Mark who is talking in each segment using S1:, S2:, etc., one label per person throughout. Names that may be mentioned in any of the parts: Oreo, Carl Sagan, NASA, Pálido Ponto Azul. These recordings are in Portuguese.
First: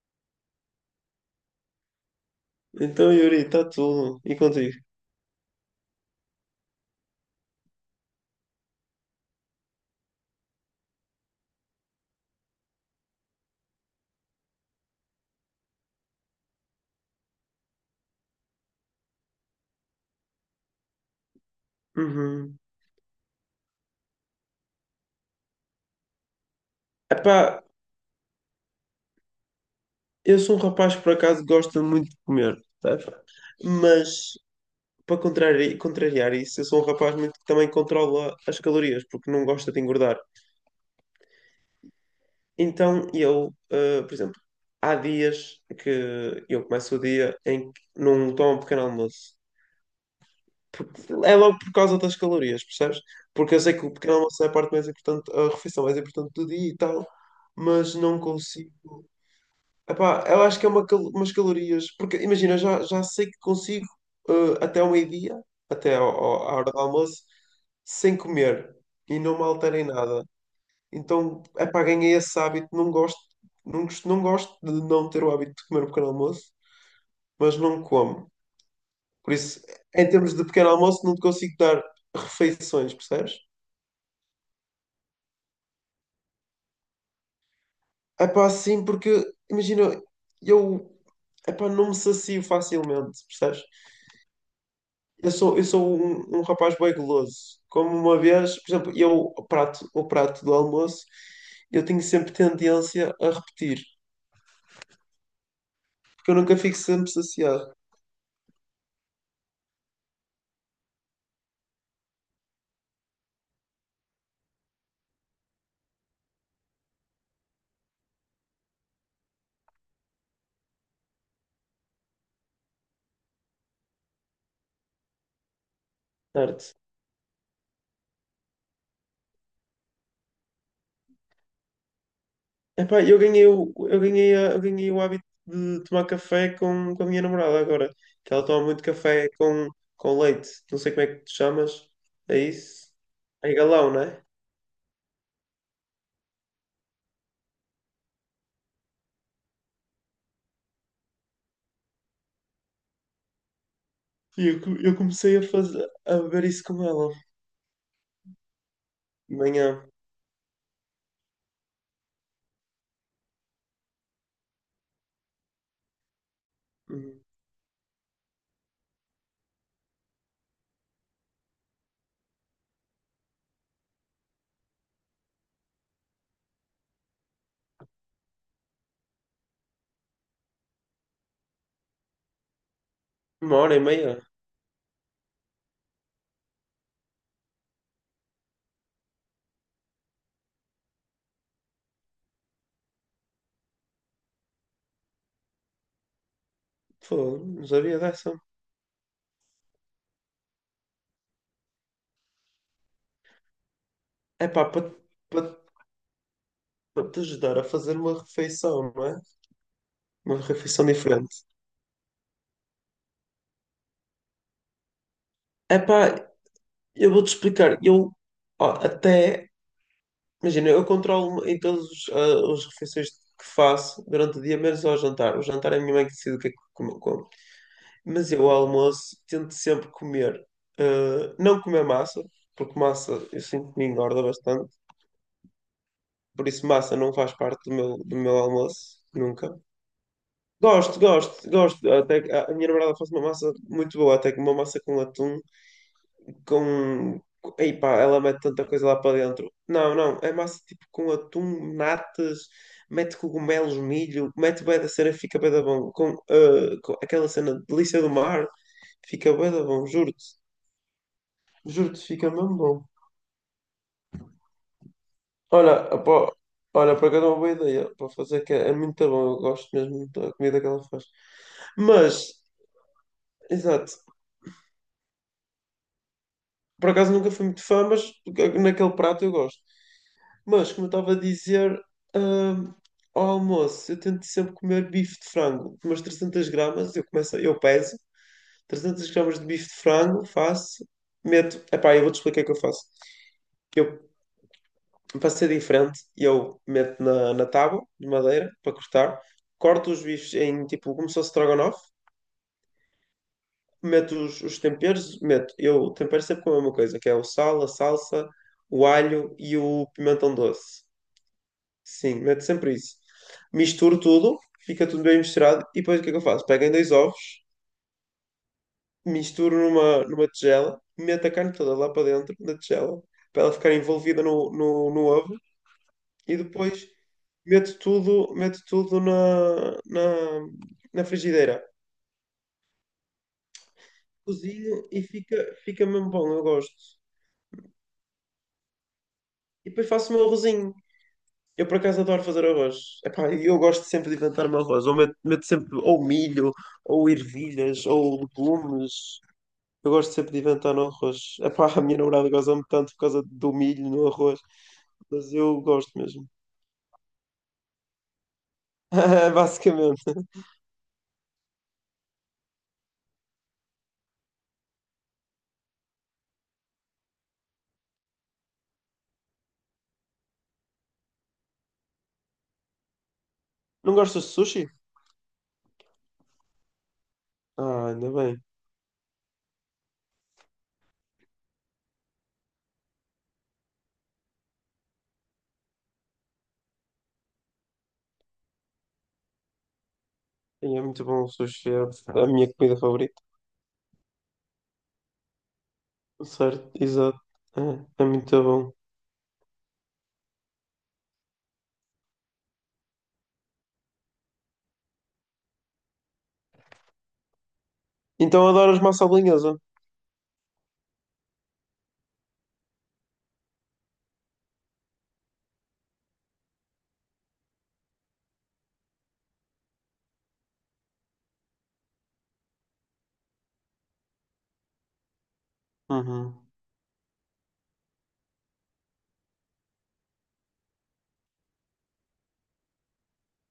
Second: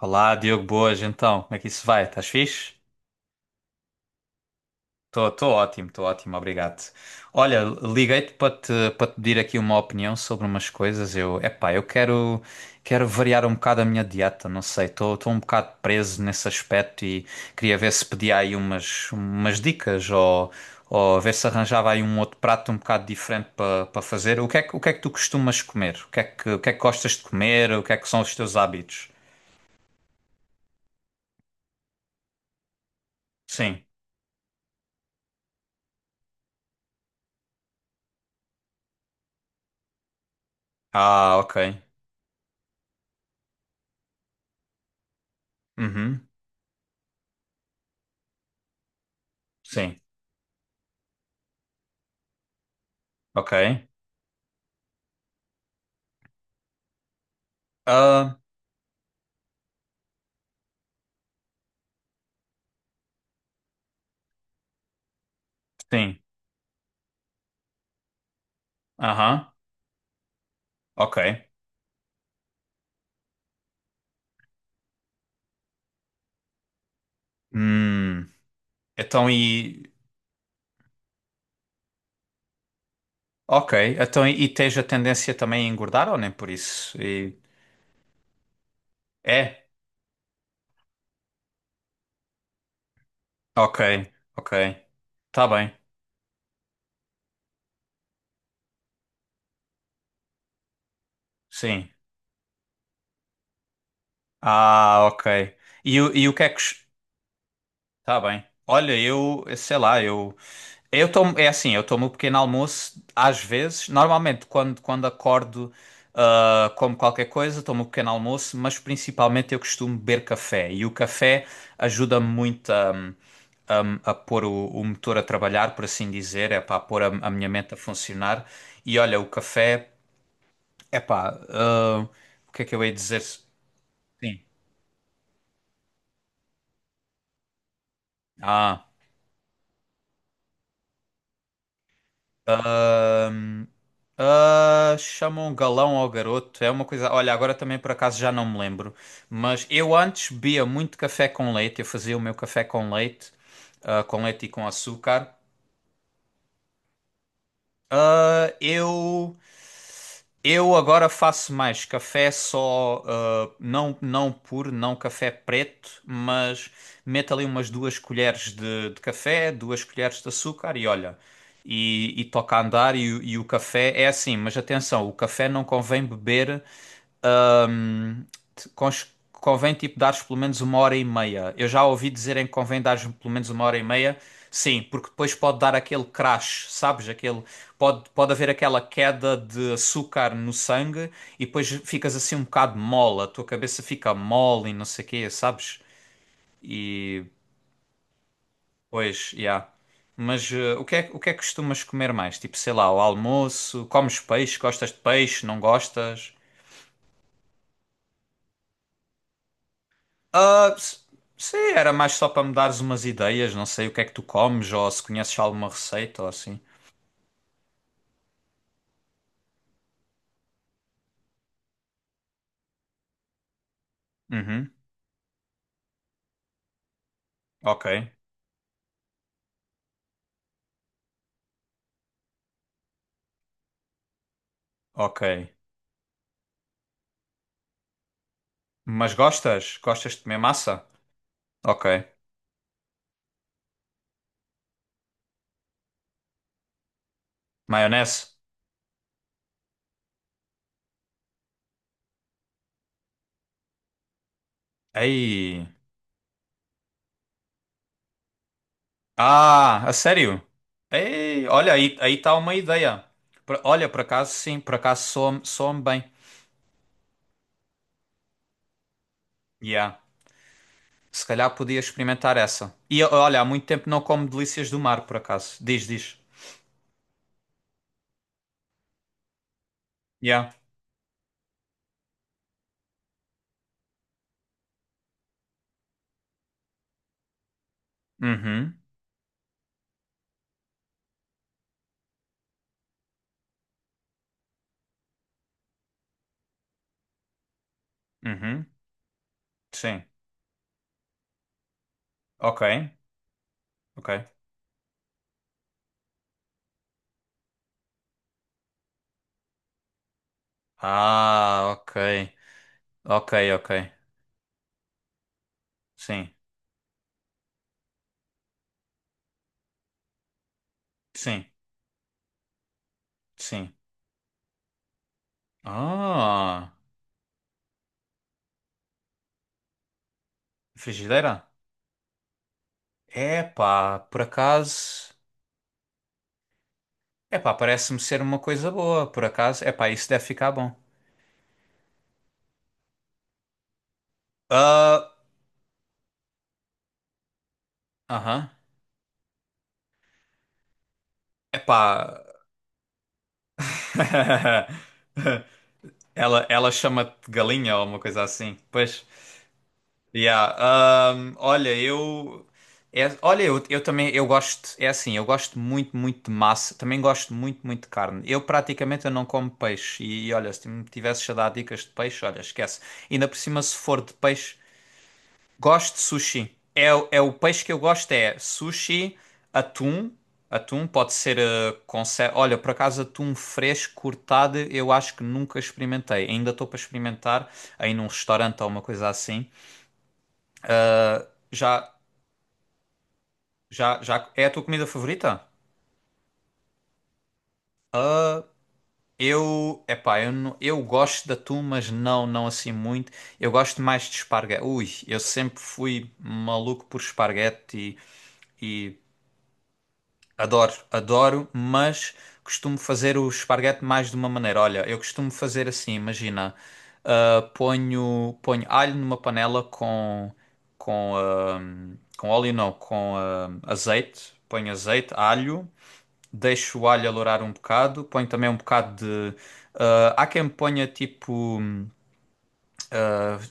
S1: Olá, Diogo, boas, então, como é que isso vai? Estás fixe?
S2: Então, Yuri, está tudo. E contigo?
S1: Estou ótimo, obrigado. Olha, liguei-te para te pedir aqui uma opinião sobre umas coisas. Eu quero variar um bocado a minha dieta, não sei, estou um bocado preso nesse aspecto e queria ver se pedia aí umas dicas ou ver se arranjava aí um outro
S2: Uhum.
S1: prato um bocado diferente para fazer. O que é que tu costumas comer? O que é que gostas de
S2: Epá,
S1: comer? O que é que são os teus hábitos?
S2: eu sou um rapaz que por acaso gosta muito de comer, sabes?
S1: Sim.
S2: Mas, para contrariar isso, eu sou um rapaz muito que também controla as calorias, porque não gosta de engordar.
S1: Ah, ok.
S2: Então, eu, por exemplo, há dias
S1: Uhum.
S2: que eu começo o dia em que não tomo um pequeno almoço.
S1: Sim,
S2: É logo por causa das calorias, percebes? Porque eu sei
S1: ok.
S2: que o pequeno almoço é a parte mais importante, a refeição mais importante do dia e tal, mas não
S1: Ah,
S2: consigo. Epá, eu acho que é umas calorias, porque imagina, eu já sei que consigo até ao meio-dia,
S1: sim,
S2: à hora do almoço, sem comer e não me
S1: aham,
S2: altera em nada.
S1: ok.
S2: Então, epá, ganhei esse hábito, não gosto, não gosto de não ter o hábito de comer o pequeno almoço, mas não
S1: Hum,
S2: como.
S1: então
S2: Por isso,
S1: e...
S2: em termos de pequeno almoço, não te consigo dar refeições, percebes?
S1: Ok, então e tens a tendência também a engordar ou nem por isso? E-
S2: Epá, sim, porque
S1: é?
S2: imagina, eu epá, não me sacio facilmente, percebes?
S1: Ok, ok. Tá
S2: Eu
S1: bem,
S2: sou um rapaz bem guloso. Como uma vez, por exemplo, eu o prato do almoço, eu
S1: sim.
S2: tenho sempre tendência a repetir,
S1: Ah, ok. E
S2: porque
S1: o
S2: eu
S1: que é que?
S2: nunca fico sempre saciado.
S1: Tá bem. Olha, eu, sei lá, é assim, eu tomo o pequeno almoço às vezes, normalmente quando acordo, como qualquer coisa, tomo o pequeno almoço, mas principalmente eu costumo beber café e o café ajuda-me muito a, a pôr o motor a trabalhar, por assim dizer, é
S2: Certo.
S1: para pôr a minha mente a funcionar. E olha, o café, é pá, o que é que eu ia
S2: Epá,
S1: dizer? Sim.
S2: eu ganhei o hábito de tomar café com a minha namorada agora, que ela toma muito
S1: Ah,
S2: café com leite. Não sei como é que te chamas. É isso? É
S1: Ahm,
S2: galão, não é?
S1: Ah, chamam galão ao garoto. É uma coisa. Olha, agora também por acaso já não me lembro. Mas eu antes bebia muito café com leite. Eu fazia o meu café com leite, com leite
S2: E
S1: e com
S2: eu
S1: açúcar.
S2: comecei a fazer, a beber isso com ela
S1: Ah,
S2: de
S1: eu
S2: manhã.
S1: eu agora faço mais café só, não puro, não café preto, mas
S2: Hum.
S1: meto ali umas duas colheres de café, duas colheres de açúcar e olha. E toca a andar e, e o café é assim, mas atenção, o café não convém beber. Ahm, Convém tipo dares pelo menos uma hora e meia. Eu já ouvi dizerem que convém dares pelo menos
S2: Uma
S1: uma
S2: hora
S1: hora
S2: e
S1: e meia.
S2: meia.
S1: Sim, porque depois pode dar aquele crash, sabes? Aquele, pode haver aquela queda de açúcar no sangue e depois ficas assim um bocado mole, a tua cabeça fica mole e não sei o quê, sabes? E
S2: Pô, não sabia dessa.
S1: pois, já. Mas o que é que costumas comer mais? Tipo, sei lá, o almoço, comes
S2: É
S1: peixe,
S2: pá,
S1: gostas
S2: para
S1: de peixe, não gostas?
S2: te ajudar a fazer uma refeição, não é? Uma
S1: Ah,
S2: refeição diferente.
S1: sim, era mais só para me dares umas ideias, não sei o que é que tu comes ou se conheces alguma
S2: É
S1: receita ou
S2: pá,
S1: assim.
S2: eu vou-te explicar. Eu, ó, até, imagina, eu controlo em todas as refeições que faço durante o dia,
S1: Uhum,
S2: menos ao jantar. O jantar é a minha mãe que decide o que é que como.
S1: ok,
S2: Mas eu, ao almoço, tento sempre comer, não comer massa, porque massa eu sinto que me engorda bastante.
S1: ok.
S2: Por isso, massa não faz parte do meu almoço,
S1: Mas
S2: nunca.
S1: gostas? Gostas de comer massa?
S2: Gosto, gosto, gosto.
S1: Ok.
S2: Até que a minha namorada faz uma massa muito boa, até que uma massa com atum, Ei pá, ela
S1: Maionese?
S2: mete tanta coisa lá para dentro. Não, não, é massa tipo com atum, natas, mete cogumelos, milho, mete bué da cera, fica bué da
S1: Ei.
S2: bom. Com, com aquela cena de delícia do mar, fica bué da
S1: Ah,
S2: bom,
S1: a
S2: juro-te.
S1: sério? Ei, olha, aí
S2: Juro-te,
S1: aí
S2: fica
S1: está uma
S2: mesmo bom.
S1: ideia. Olha, por acaso sim, por acaso soa-me
S2: Olha,
S1: soa-me bem.
S2: pá, olha, por acaso é uma boa ideia para fazer, que é, é muito bom, eu gosto
S1: Yeah.
S2: mesmo da comida que ela faz.
S1: Se calhar podia
S2: Mas,
S1: experimentar essa. E olha, há muito tempo não
S2: exato.
S1: como delícias do mar, por acaso. Diz, diz.
S2: Por acaso nunca fui muito fã, mas naquele prato eu gosto.
S1: Yeah.
S2: Mas, como eu estava a dizer, hum, ao almoço eu tento sempre comer bife de frango, umas 300 gramas, eu peso
S1: Uhum,
S2: 300 gramas de bife de frango, faço, meto, epá, eu vou-te explicar o que eu faço. Eu, para ser diferente, eu meto na tábua de madeira
S1: uhum,
S2: para cortar, corto os
S1: sim.
S2: bifes em tipo como se fosse strogonoff,
S1: Ok,
S2: meto
S1: ok.
S2: os temperos, meto, eu tempero sempre com a mesma coisa, que é o sal, a salsa, o alho e o pimentão doce.
S1: Ah, ok.
S2: Sim, meto sempre isso.
S1: Ok, ok.
S2: Misturo tudo, fica tudo bem misturado e depois o que é que eu
S1: Sim,
S2: faço? Pego em dois ovos, misturo numa tigela, meto a
S1: sim,
S2: carne toda lá para dentro da tigela, para ela
S1: sim.
S2: ficar envolvida no ovo e
S1: Ah,
S2: depois meto tudo na
S1: frigideira?
S2: frigideira.
S1: Epá, por
S2: Cozinho e
S1: acaso.
S2: fica mesmo bom, eu gosto.
S1: Epá, parece-me ser uma coisa boa, por acaso.
S2: E depois
S1: Epá, isso
S2: faço o
S1: deve
S2: meu
S1: ficar
S2: arrozinho.
S1: bom.
S2: Eu por acaso adoro fazer arroz. Epá, e eu gosto sempre de inventar meu arroz. Ou meto sempre ou milho, ou ervilhas,
S1: Ah,
S2: ou
S1: aham.
S2: legumes. Eu gosto sempre de inventar no arroz. Epá, a
S1: Epá.
S2: minha namorada goza-me tanto por causa do milho no arroz. Mas eu gosto mesmo.
S1: Ela chama-te galinha ou uma coisa assim. Pois.
S2: Basicamente.
S1: Yeah, olha, eu, olha, eu também, é assim, eu gosto muito, muito de massa, também gosto muito, muito de carne. Eu praticamente eu não como peixe olha, se me tivesses a dar dicas de peixe, olha, esquece. Ainda por cima, se
S2: Não
S1: for de
S2: gostas de
S1: peixe,
S2: sushi?
S1: gosto de sushi. É, é o peixe que eu
S2: Ah,
S1: gosto,
S2: ainda
S1: é
S2: bem.
S1: sushi, atum, atum pode ser, com olha, por acaso atum fresco, cortado, eu acho que nunca experimentei. Ainda estou para experimentar aí num restaurante ou uma coisa assim.
S2: E é muito bom o sushi. É
S1: Já
S2: a minha comida favorita.
S1: já é a tua comida favorita?
S2: Certo, exato. É, é muito bom.
S1: Eu, epá, eu, não- eu gosto de atum, mas não, não assim muito. Eu gosto mais de esparguete. Ui, eu sempre fui maluco por esparguete
S2: Então adoras
S1: e
S2: massa bolonhesa?
S1: adoro, adoro, mas costumo fazer o esparguete mais de uma maneira. Olha, eu costumo fazer assim, imagina, ponho alho numa panela com, ah, com óleo não, com azeite, ponho azeite, alho.
S2: Uhum.
S1: Deixo o alho alourar um bocado, ponho também um bocado de. Há quem ponha tipo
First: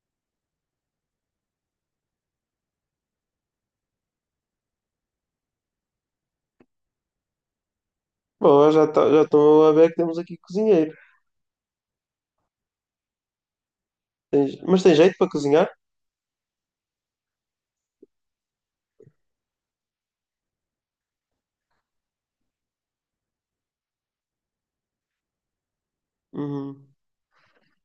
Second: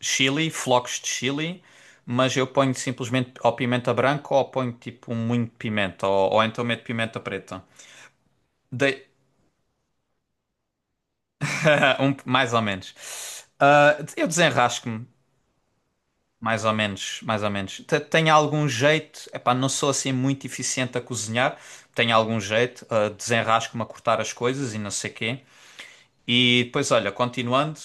S1: chili, flocos de chili, mas eu ponho simplesmente ou pimenta branca ou ponho tipo muito pimenta, ou então meto pimenta preta.
S2: Bom,
S1: Dei-
S2: já estou a ver que temos aqui cozinheiro.
S1: mais ou menos. Ah, eu
S2: Mas tem
S1: desenrasco-me,
S2: jeito para cozinhar?
S1: mais ou menos, mais ou menos. Tenho algum jeito, epá, não sou assim muito eficiente a cozinhar, tenho algum jeito, desenrasco-me a cortar as coisas e não sei quê. E
S2: Uhum.
S1: depois, olha, continuando.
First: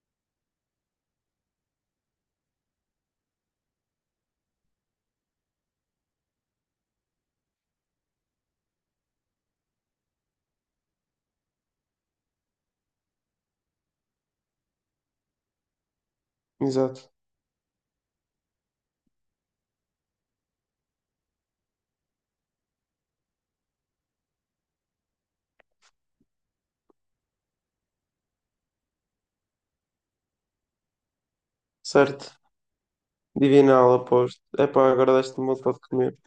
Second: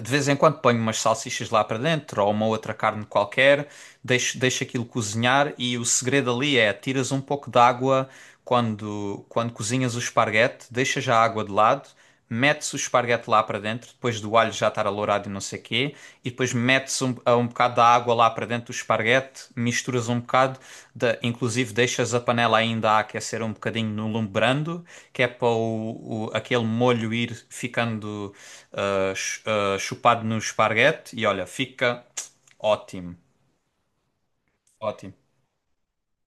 S1: De vez em quando ponho umas salsichas lá para dentro ou uma outra carne qualquer, deixo aquilo cozinhar e o segredo ali é tiras um pouco de água quando cozinhas o esparguete, deixas a água de lado, metes o esparguete lá para dentro, depois do alho já estar alourado e não sei quê, e depois metes
S2: Exato.
S1: um bocado da água lá para dentro do esparguete, misturas um bocado, inclusive deixas a panela ainda a aquecer um bocadinho no lume brando, que é para aquele molho ir ficando chupado no esparguete e olha, fica
S2: Certo.
S1: ótimo,
S2: Divinal, aposto. Epá, agora
S1: ótimo.
S2: deste-me vontade de comer.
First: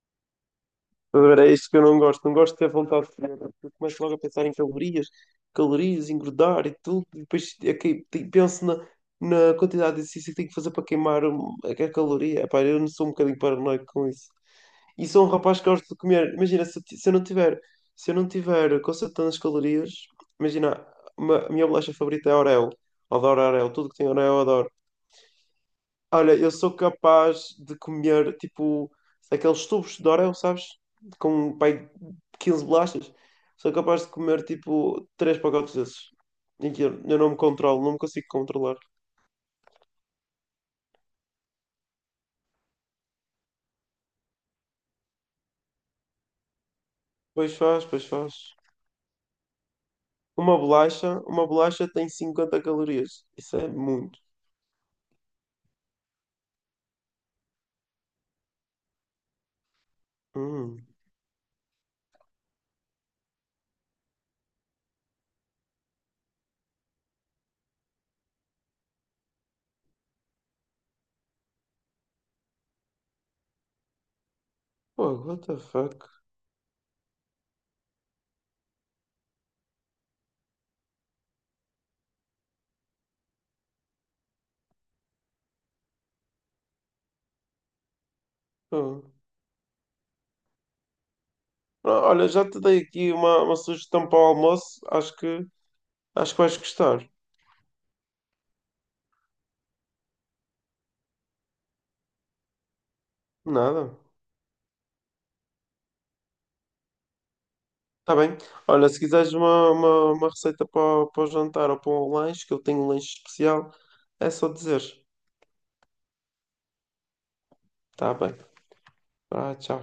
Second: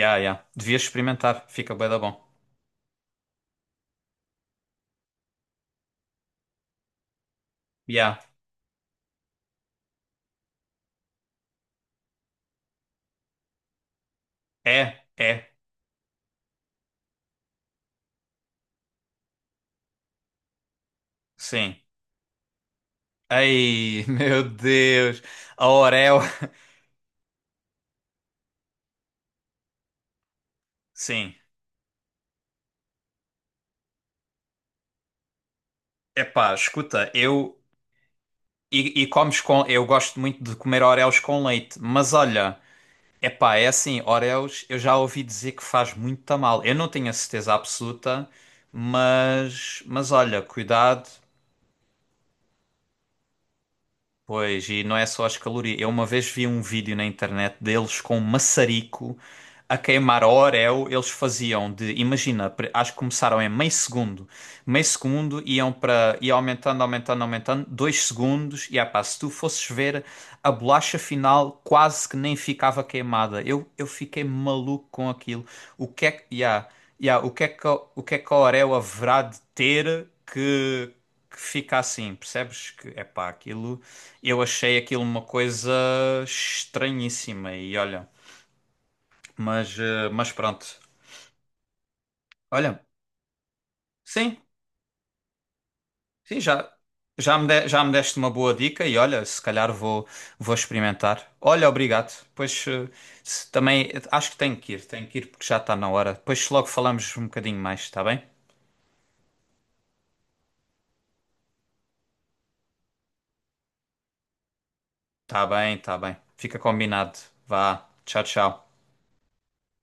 S1: Yeah, yeah. Devias experimentar,
S2: Agora, é isto
S1: fica
S2: que eu
S1: bué da
S2: não
S1: bom.
S2: gosto. Não gosto de ter vontade de comer, porque eu começo logo a pensar em calorias, calorias, engordar e tudo. E depois é que
S1: Yeah.
S2: penso na quantidade de exercício que tenho que fazer para queimar a caloria. Epá, eu não sou um bocadinho paranoico com isso.
S1: É,
S2: E sou um
S1: é,
S2: rapaz que gosta de comer. Imagina, se eu não tiver consertando as calorias, imagina, a minha
S1: sim.
S2: bolacha favorita é Oreo. Adoro Oreo. Tudo que
S1: Ei,
S2: tem Oreo,
S1: meu
S2: adoro.
S1: Deus, a Oreo.
S2: Olha, eu sou capaz de comer, tipo, aqueles tubos de Oreo, sabes?
S1: Sim.
S2: Com, pai, 15 bolachas. Sou capaz de comer, tipo, três pacotes desses.
S1: Epá,
S2: E que
S1: escuta,
S2: eu não me
S1: eu
S2: controlo, não me consigo controlar.
S1: e comes com, eu gosto muito de comer Oreos com leite, mas olha, epá, é assim, Oreos, eu já ouvi dizer que faz muito mal. Eu não tenho a
S2: Pois
S1: certeza
S2: faz, pois
S1: absoluta,
S2: faz.
S1: mas olha, cuidado.
S2: Uma bolacha tem 50 calorias. Isso é muito.
S1: Pois, e não é só as calorias. Eu uma vez vi um vídeo na internet deles com um maçarico a queimar a
S2: Hum.
S1: Oreo. Eles faziam de, imagina, acho que começaram em meio segundo. Meio segundo iam para, ia aumentando, aumentando, aumentando, dois segundos. E ah pá, se tu fosses ver, a bolacha final quase que nem ficava queimada. Eu fiquei maluco
S2: Pô,
S1: com
S2: what
S1: aquilo.
S2: the
S1: O que
S2: fuck?
S1: é que, Yeah, yeah. O que é que, a- o que é que a Oreo haverá de ter que, fica assim? Percebes que, é pá, aquilo. Eu achei aquilo uma coisa estranhíssima e olha,
S2: Oh.
S1: mas pronto.
S2: Ah, olha, já te dei
S1: Olha,
S2: aqui uma sugestão para o
S1: sim,
S2: almoço. Acho que
S1: sim,
S2: vais
S1: já,
S2: gostar.
S1: já me de- já me deste uma boa dica e olha, se calhar vou experimentar. Olha, obrigado. Pois também
S2: Nada.
S1: acho que tenho que ir porque já está na hora. Depois logo falamos um bocadinho mais, está
S2: Tá
S1: bem?
S2: bem. Olha, se quiseres uma receita para o jantar ou para o lanche, que eu tenho um lanche especial, é só dizer.
S1: Está bem, está bem. Fica combinado. Vá,
S2: Tá
S1: tchau,
S2: bem.
S1: tchau.
S2: Ah, tchau.